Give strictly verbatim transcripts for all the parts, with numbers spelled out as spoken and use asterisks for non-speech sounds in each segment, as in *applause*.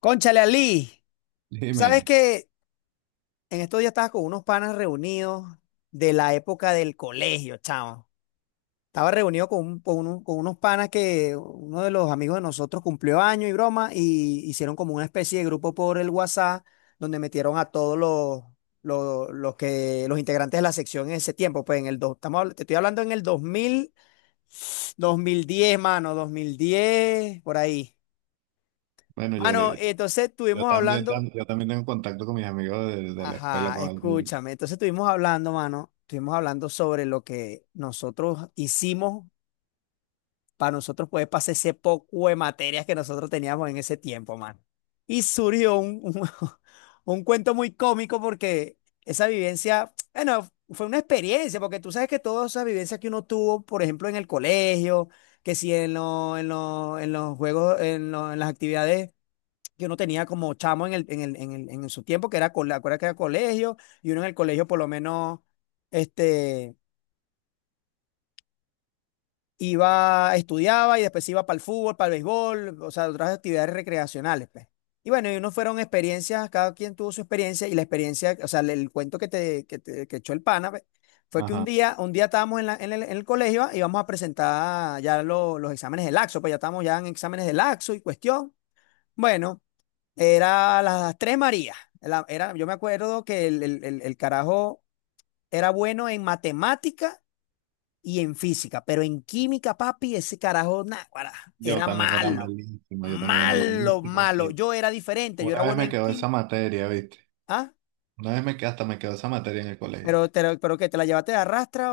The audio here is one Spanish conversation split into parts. Cónchale, Ali, sabes Dime. que en estos días estaba con unos panas reunidos de la época del colegio, chavo. Estaba reunido con, un- con uno- con unos panas. Que uno de los amigos de nosotros cumplió año y broma, y hicieron como una especie de grupo por el WhatsApp, donde metieron a todos los, los, los que, los integrantes de la sección en ese tiempo. Pues en el dos, estamos, habl- te estoy hablando en el dos dos mil dos mil diez, mano, dos mil diez por ahí. bueno, yo, Mano, entonces yo estuvimos también, hablando. tam- yo también tengo contacto con mis amigos de, de la escuela, Ajá, con algún, escúchame. Entonces estuvimos hablando, mano, estuvimos hablando sobre lo que nosotros hicimos para nosotros poder pasar ese poco de materias que nosotros teníamos en ese tiempo, mano. Y surgió un, un, *laughs* un cuento muy cómico, porque esa vivencia, bueno, fue una experiencia. Porque tú sabes que todas esas vivencias que uno tuvo, por ejemplo, en el colegio, que si en, lo- en, lo- en los juegos, en, lo- en las actividades que uno tenía como chamo en el, en el, en el, en su tiempo, que era, cole- acuérdate que era colegio, y uno en el colegio, por lo menos, este, iba, estudiaba y después iba para el fútbol, para el béisbol, o sea, otras actividades recreacionales, pues. Y bueno, y uno fueron experiencias, cada quien tuvo su experiencia, y la experiencia, o sea, el, el cuento que te, que te- que echó el pana, pues, fue que un ajá, día, un día estábamos en, la- en el, en el colegio y íbamos a presentar ya lo- los exámenes del laxo. Pues ya estábamos ya en exámenes del laxo y cuestión. Bueno. Era las tres Marías. La- Era, yo me acuerdo que el, el- el- el carajo era bueno en matemática y en física, pero en química, papi, ese carajo, náguara, yo era también era malo. malísimo, yo también era Malo, malísimo en malo. química. Yo era diferente, yo era Una vez bueno me en quedó esa química. materia, ¿viste? ¿Ah? Una vez me quedó, hasta me quedó esa materia en el colegio. Pero, te la- pero ¿qué? ¿Te la llevaste de arrastra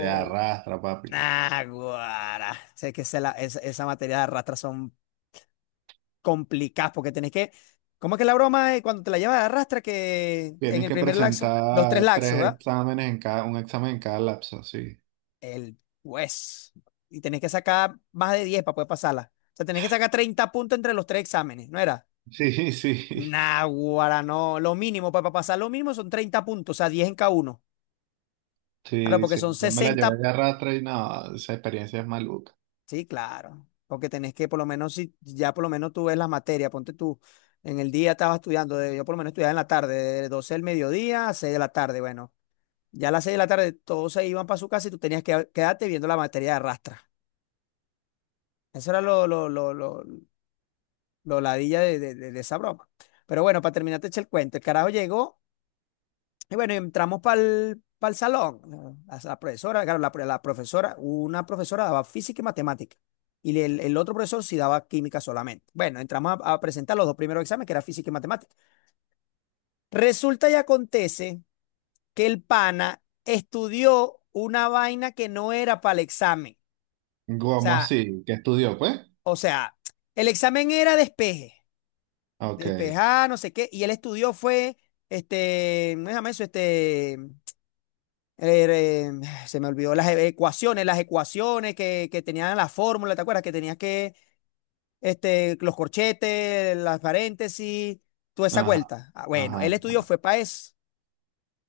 Te arrastra, papi. Náguara. Sé que esa, la- esa, esa materia de arrastra son complicadas, porque tenés que... ¿Cómo es que la broma es cuando te la llevas de arrastra que en Tienes el que primer laxo? Los tres presentar laxos, tres ¿verdad? exámenes en cada, un examen en cada lapso, sí. El juez. Y tenés que sacar más de diez para poder pasarla. O sea, tenés que sacar treinta puntos entre los tres exámenes, ¿no era? Sí, *laughs* sí, Naguará, no. Lo mínimo pues, para pasar lo mínimo son treinta puntos, o sea, diez en cada uno. Claro, sí, porque son sí. Yo me la sesenta. llevé de arrastra y no, esa experiencia es maluca. Sí, claro. Porque tenés que, por lo menos, si ya por lo menos tú ves las materias, ponte tú. En el día estaba estudiando, de- yo por lo menos estudiaba en la tarde, de doce del mediodía a seis de la tarde. Bueno, ya a las seis de la tarde todos se iban para su casa y tú tenías que quedarte viendo la materia de arrastra. Eso era lo, lo, lo, lo, lo ladilla de, de- de- de esa broma. Pero bueno, para terminar, te eché el cuento. El carajo llegó, y bueno, entramos para el salón. La, la profesora, claro, la, la profesora, una profesora daba física y matemática. Y el, el otro profesor sí daba química solamente. Bueno, entramos a, a presentar los dos primeros exámenes, que era física y matemática. Resulta y acontece que el pana estudió una vaina que no era para el examen. O ¿Cómo sea, así? ¿Qué estudió, pues? o sea, el examen era despeje. Ok. Despejar, no sé qué. Y él estudió, fue, este, ¿cómo se llama eso? Este, eh, eh, se me olvidó las e- ecuaciones, las ecuaciones que, que tenían la fórmula, ¿te acuerdas? Que tenías que, este, los corchetes, las paréntesis, toda esa Ajá, vuelta. Ah, bueno, ajá. él estudió, fue para eso.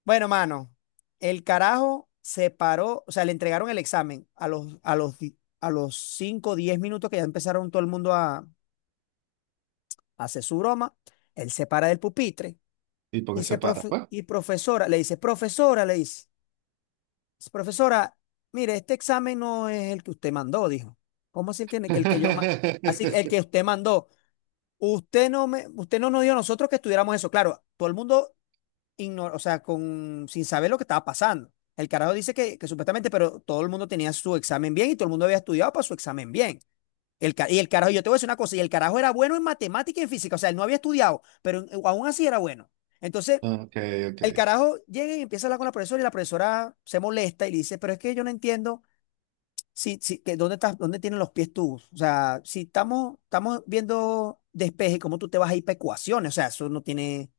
Bueno, mano, el carajo se paró, o sea, le entregaron el examen a los, a los, di- a los cinco o diez minutos, que ya empezaron todo el mundo a, a hacer su broma. Él se para del pupitre. ¿Y por qué se Dice, para? "Profe- Pues. y profesora", le dice, "profesora", le dice, "profesora, mire, este examen no es el que usted mandó", dijo. "¿Cómo así que, que el que yo ma- así el que *laughs* usted mandó, usted no me, usted no nos dio a nosotros que estudiáramos eso". Claro, todo el mundo ignora, o sea, con, sin saber lo que estaba pasando. El carajo dice que, que supuestamente, pero todo el mundo tenía su examen bien y todo el mundo había estudiado para su examen bien. El, ca- y el carajo, yo te voy a decir una cosa, y el carajo era bueno en matemática y en física, o sea, él no había estudiado, pero en- aún así era bueno. Entonces, Ok, ok. el carajo llega y empieza a hablar con la profesora, y la profesora se molesta y le dice, "pero es que yo no entiendo si, si, que dónde estás, dónde tienen los pies tú. O sea, si estamos, estamos viendo despeje, ¿cómo tú te vas a ir para ecuaciones? O sea, eso no tiene,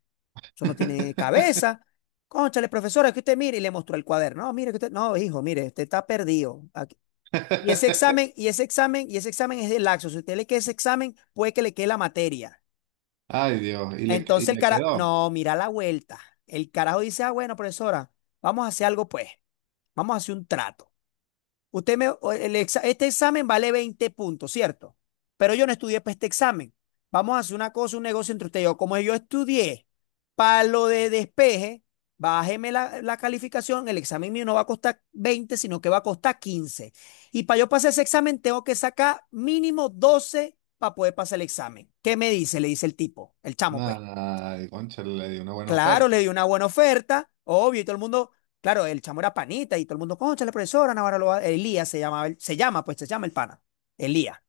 eso no tiene *laughs* cabeza". "Cónchale, profesora, es que usted mire", y le mostró el cuaderno. "No, mire que usted, no, hijo, mire, usted está perdido. Aquí... Y ese examen, y ese examen, y ese examen es de laxo. Si usted le queda ese examen, puede que le quede la materia". Ay, Dios, y le, y Entonces el le cara, quedó. no, mira la vuelta. El carajo dice, "ah, bueno, profesora, vamos a hacer algo pues, vamos a hacer un trato. Usted me, o- el exa- este examen vale veinte puntos, ¿cierto? Pero yo no estudié para este examen. Vamos a hacer una cosa, un negocio entre usted y yo. Como yo estudié para lo de despeje, bájeme la, la calificación. El examen mío no va a costar veinte, sino que va a costar quince. Y para yo pasar ese examen tengo que sacar mínimo doce para poder pasar el examen. ¿Qué me dice?", le dice el tipo, el chamo, pues. Nada, concha, le dio una buena Claro, oferta. le dio una buena oferta, obvio. Y todo el mundo, claro, el chamo era panita, y todo el mundo, "cónchale, profesora, Navarra lo va-". Elías se llamaba, el- se llama, pues se llama el pana, Elías.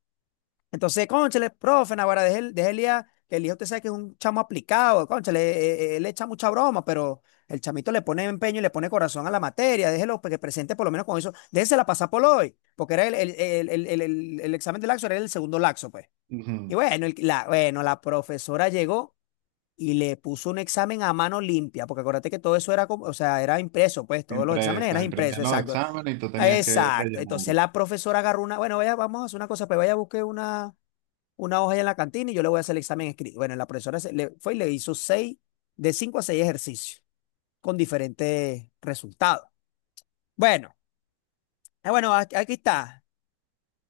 Entonces, "cónchale, profe, Navarra, deje, el- deje Elías, que Elías usted sabe que es un chamo aplicado, cónchale, eh, eh, él, le echa mucha broma, pero el chamito le pone empeño y le pone corazón a la materia, déjelo pues, que presente por lo menos con eso, déjela pasar por hoy", porque era el, el, el, el, el- el- el examen de laxo, era el segundo laxo, pues. Y Ujú. bueno, el- la, bueno, la profesora llegó y le puso un examen a mano limpia, porque acuérdate que todo eso era como, o sea, era impreso, pues todos los exámenes eran Impresa, impresos, imprimían los exacto. exámenes y tú tenías que Exacto. Entonces rellenarlo. la profesora agarró una, bueno, "vaya, vamos a hacer una cosa, pues vaya a buscar una, una hoja ahí en la cantina y yo le voy a hacer el examen escrito". Bueno, la profesora se- le, fue y le hizo seis, de cinco a seis ejercicios con diferentes resultados. Bueno, ah, bueno, "aquí aquí está.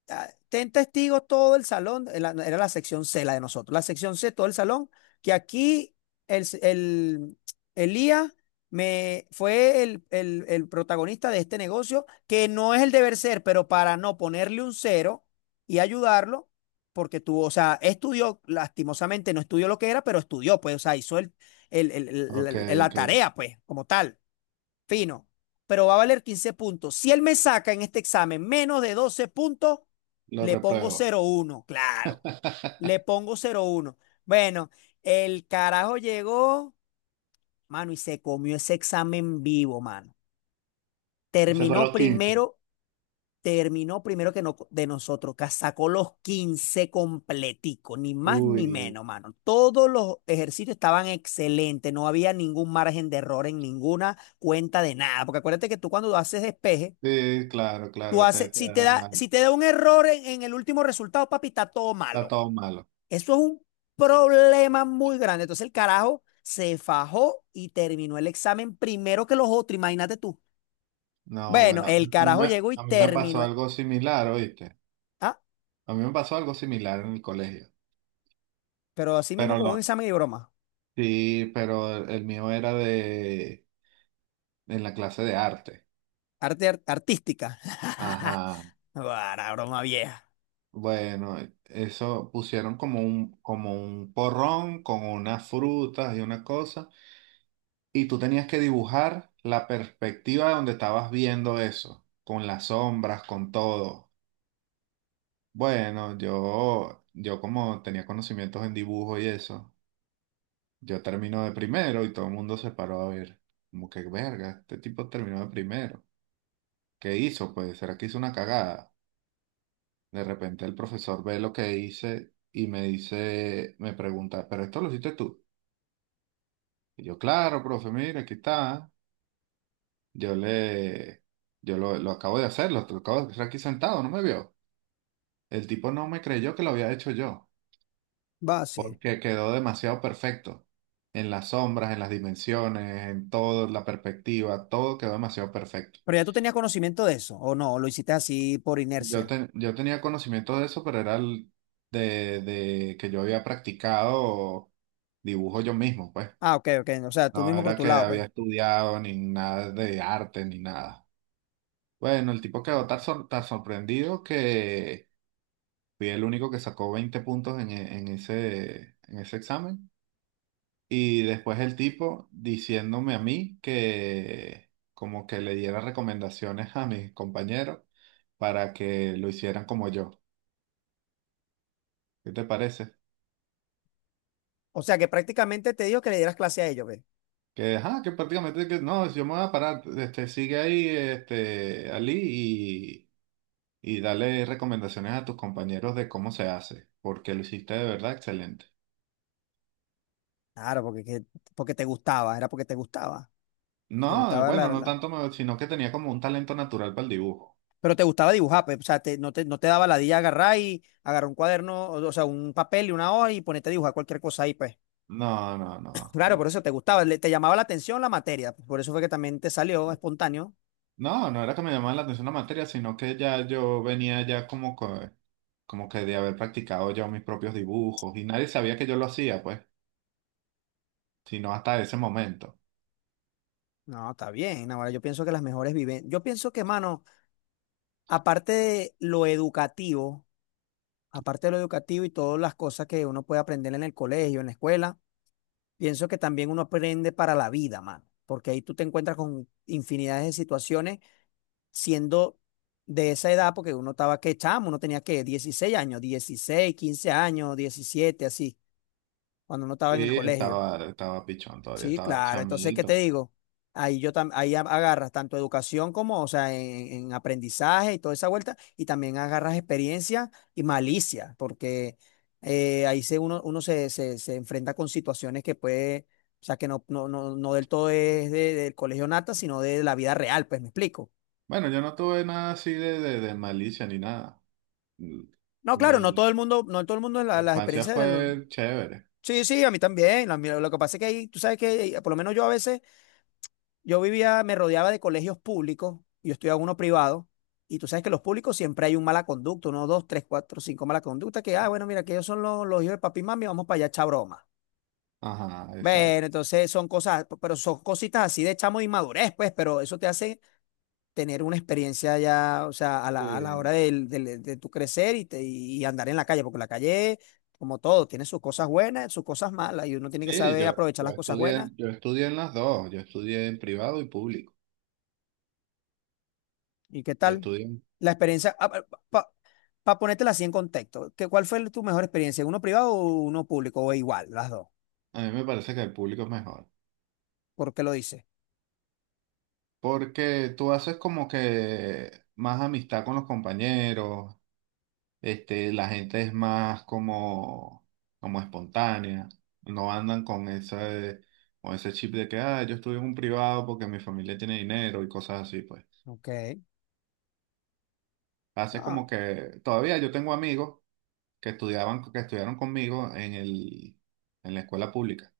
Ah, ten testigos todo el salón", eh, la- era la sección C, la de nosotros, la sección C, todo el salón, "que aquí el, s- el, Elías me, fue el, el- el protagonista de este negocio, que no es el deber ser, pero para no ponerle un cero y ayudarlo, porque tuvo, o sea, estudió, lastimosamente no estudió lo que era, pero estudió, pues, o sea, hizo el, el- Ok, el- el- la ok, tarea, pues, como tal. Fino, pero va a valer quince puntos. Si él me saca en este examen menos de doce puntos, lo le pongo repruebo. cero uno". Claro. Le *laughs* pongo cero uno. Bueno, el carajo llegó, mano, y se comió ese examen vivo, mano. Y sacó Terminó los quince. primero, terminó primero que no, de nosotros, que sacó los quince completico, ni más ni Uy, menos, mano. Todos los ejercicios estaban excelentes, no había ningún margen de error en ninguna cuenta de nada, porque acuérdate que tú cuando haces despeje, sí, claro, tú claro, haces, te- te- si te da, si te da un error en, en el último resultado, papi, está todo está malo. todo malo. Eso es un problema muy grande. Entonces el carajo se fajó y terminó el examen primero que los otros, imagínate tú. No, Bueno, bueno, el a mí, carajo me- llegó y A mí me pasó terminó. el- algo similar, ¿oíste? Ah, A mí me pasó algo similar en el colegio. pero así mismo Pero como un lo, examen de broma. sí, pero el el mío era de, en la clase de arte. Arte ar- artística. *laughs* Ajá. Para broma vieja. Bueno, eso pusieron como un, como un porrón con unas frutas y una cosa, y tú tenías que dibujar la perspectiva de donde estabas viendo eso, con las sombras, con todo. Bueno, yo, yo como tenía conocimientos en dibujo y eso, yo termino de primero y todo el mundo se paró a ver, como que verga, este tipo terminó de primero. ¿Qué hizo? Pues, ¿será que hizo una cagada? De repente el profesor ve lo que hice y me dice, me pregunta, ¿pero esto lo hiciste tú? Y yo, claro, profe, mire, aquí está. Yo le, yo lo, lo acabo de hacer, lo, lo acabo de hacer aquí sentado, no me vio. El tipo no me creyó que lo había hecho yo, Va, sí. porque quedó demasiado perfecto. En las sombras, en las dimensiones, en todo, la perspectiva, todo quedó demasiado perfecto. Pero ya tú tenías conocimiento de eso, ¿o no? ¿O lo hiciste así por Yo, inercia? ten- yo tenía conocimiento de eso, pero era el de, de que yo había practicado dibujo yo mismo, pues. Ah, ok, ok. O sea, tú No mismo por era tu que lado, pues. había estudiado ni nada de arte ni nada. Bueno, el tipo quedó tan, sor- tan sorprendido que fui el único que sacó veinte puntos en, e- en ese, en ese examen. Y después el tipo diciéndome a mí que como que le diera recomendaciones a mis compañeros para que lo hicieran como yo. ¿Qué te parece? O sea, que prácticamente te dijo que le dieras clase a ellos, pues. Que, ajá, que prácticamente que no, yo me voy a parar, este, sigue ahí, este, Ali, y, y dale recomendaciones a tus compañeros de cómo se hace, porque lo hiciste de verdad excelente. Claro, porque, que- porque te gustaba, era porque te gustaba. Te No, gustaba la, bueno, no la- tanto, me- sino que tenía como un talento natural para el dibujo. Pero te gustaba dibujar, pues, o sea, te- no te, no te daba ladilla agarrar y agarrar un cuaderno, o, o sea, un papel y una hoja y ponerte a dibujar cualquier cosa ahí, pues. *laughs* No, no, *clears throat* Claro, no. por eso te gustaba, le- te llamaba la atención la materia, pues, por eso fue que también te salió espontáneo. No, no era que me llamaba la atención la materia, sino que ya yo venía ya como que, como que de haber practicado ya mis propios dibujos, y nadie sabía que yo lo hacía, pues, sino hasta ese momento. No, está bien, ahora yo pienso que las mejores viven. Yo pienso que, mano, aparte de lo educativo, aparte de lo educativo y todas las cosas que uno puede aprender en el colegio, en la escuela, pienso que también uno aprende para la vida, mano, porque ahí tú te encuentras con infinidades de situaciones siendo de esa edad, porque uno estaba que chamo, uno tenía que dieciséis años, dieciséis quince años, diecisiete así, cuando uno estaba en el Sí, colegio. estaba, estaba pichón todavía, Sí, estaba claro. Entonces, ¿qué te chamito. digo? Ahí yo tam- ahí a- agarras tanto educación como, o sea, en, en aprendizaje y toda esa vuelta, y también agarras experiencia y malicia, porque eh, ahí se uno, uno se, se, se enfrenta con situaciones que puede, o sea, que no, no, no, no del todo es de- del colegio nata, sino de la vida real, pues me explico. Bueno, yo no tuve nada así de, de, de malicia ni nada. Mm. No, claro, no todo Mi, el mundo, no todo el mundo mi la- las infancia experiencias de lo- fue chévere. Sí, sí, a mí también. La mía- lo que pasa es que ahí, tú sabes que eh, por lo menos yo a veces. Yo vivía, me rodeaba de colegios públicos, yo estudiaba uno privado, y tú sabes que los públicos siempre hay un mala conducta, uno, dos, tres, cuatro, cinco mala conducta, que, ah, bueno, mira, que ellos son los, los hijos de papi y mami, vamos para allá a echar broma. Ajá, exacto. Bueno, entonces son cosas, pero son cositas así de chamo de inmadurez, pues, pero eso te hace tener una experiencia ya, o sea, a la, a la Eh, hora del- del- de, tu crecer y, te- y andar en la calle, porque la calle, como todo, tiene sus cosas buenas, sus cosas malas, y uno tiene que sí, saber yo, aprovechar yo las cosas estudié, buenas. yo estudié en las dos. Yo estudié en privado y público. ¿Y qué Yo tal? estudié en- La experiencia, ah, pa- para ponértela así en contexto, ¿qué, cuál fue tu mejor experiencia? ¿Uno privado o uno público? ¿O igual, las dos? A mí me parece que el público es mejor. ¿Por qué lo dices? Porque tú haces como que más amistad con los compañeros. Este, la gente es más como, como espontánea, no andan con ese, con ese chip de que, ah, yo estuve en un privado porque mi familia tiene dinero y cosas así, pues. Ok, Hace no. como que, todavía yo tengo amigos que estudiaban, que estudiaron conmigo en el, en la escuela pública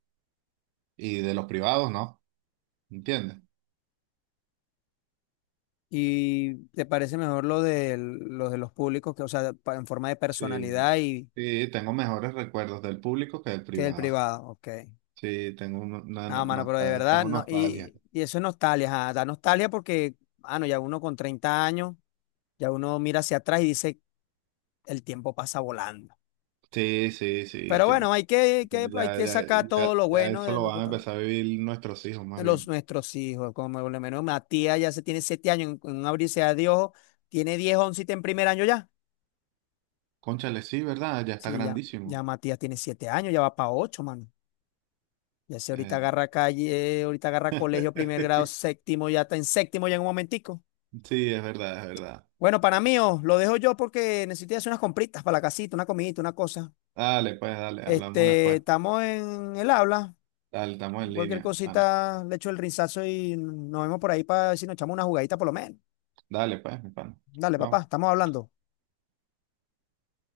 y de los privados no, ¿entiendes? ¿Y te parece mejor lo de los de los públicos, que, o sea, pa- en forma de Sí, personalidad y sí, tengo mejores recuerdos del público que del que del privado. privado? Ok. Sí, tengo, un- una- No, una- mano, pero de nostal- verdad, tengo no. nostalgia. Y, y eso es nostalgia, ajá, da nostalgia porque, mano, ya uno con treinta años, ya uno mira hacia atrás y dice, el tiempo pasa volando. Sí, sí, sí, el Pero bueno, tiempo. hay que, que, Pues hay Ya, que ya, sacar ya, todo lo ya bueno eso de lo lo que van a pasa. empezar a vivir nuestros hijos, más Los bien. nuestros hijos, como por lo menos Matías ya se tiene siete años, en, en un abrirse a Dios, tiene diez once y está en primer año ya. Cónchale, sí, ¿verdad? Ya está Sí, ya, ya grandísimo. Matías tiene siete años, ya va para ocho, mano. Ya se ahorita Eh, agarra calle, ahorita agarra colegio, primer grado, *laughs* séptimo, ya está en séptimo ya en un momentico. sí, es verdad, es verdad. Bueno, para mí, oh, lo dejo yo porque necesito ir a hacer unas compritas para la casita, una comidita, una cosa. Dale, pues, dale, hablamos Este, después. estamos en el habla. Dale, estamos en Cualquier línea, pana. cosita, le echo el rizazo y nos vemos por ahí para si nos echamos una jugadita por lo menos. Dale, pues, mi pana. Dale, papá, Hablamos. estamos hablando.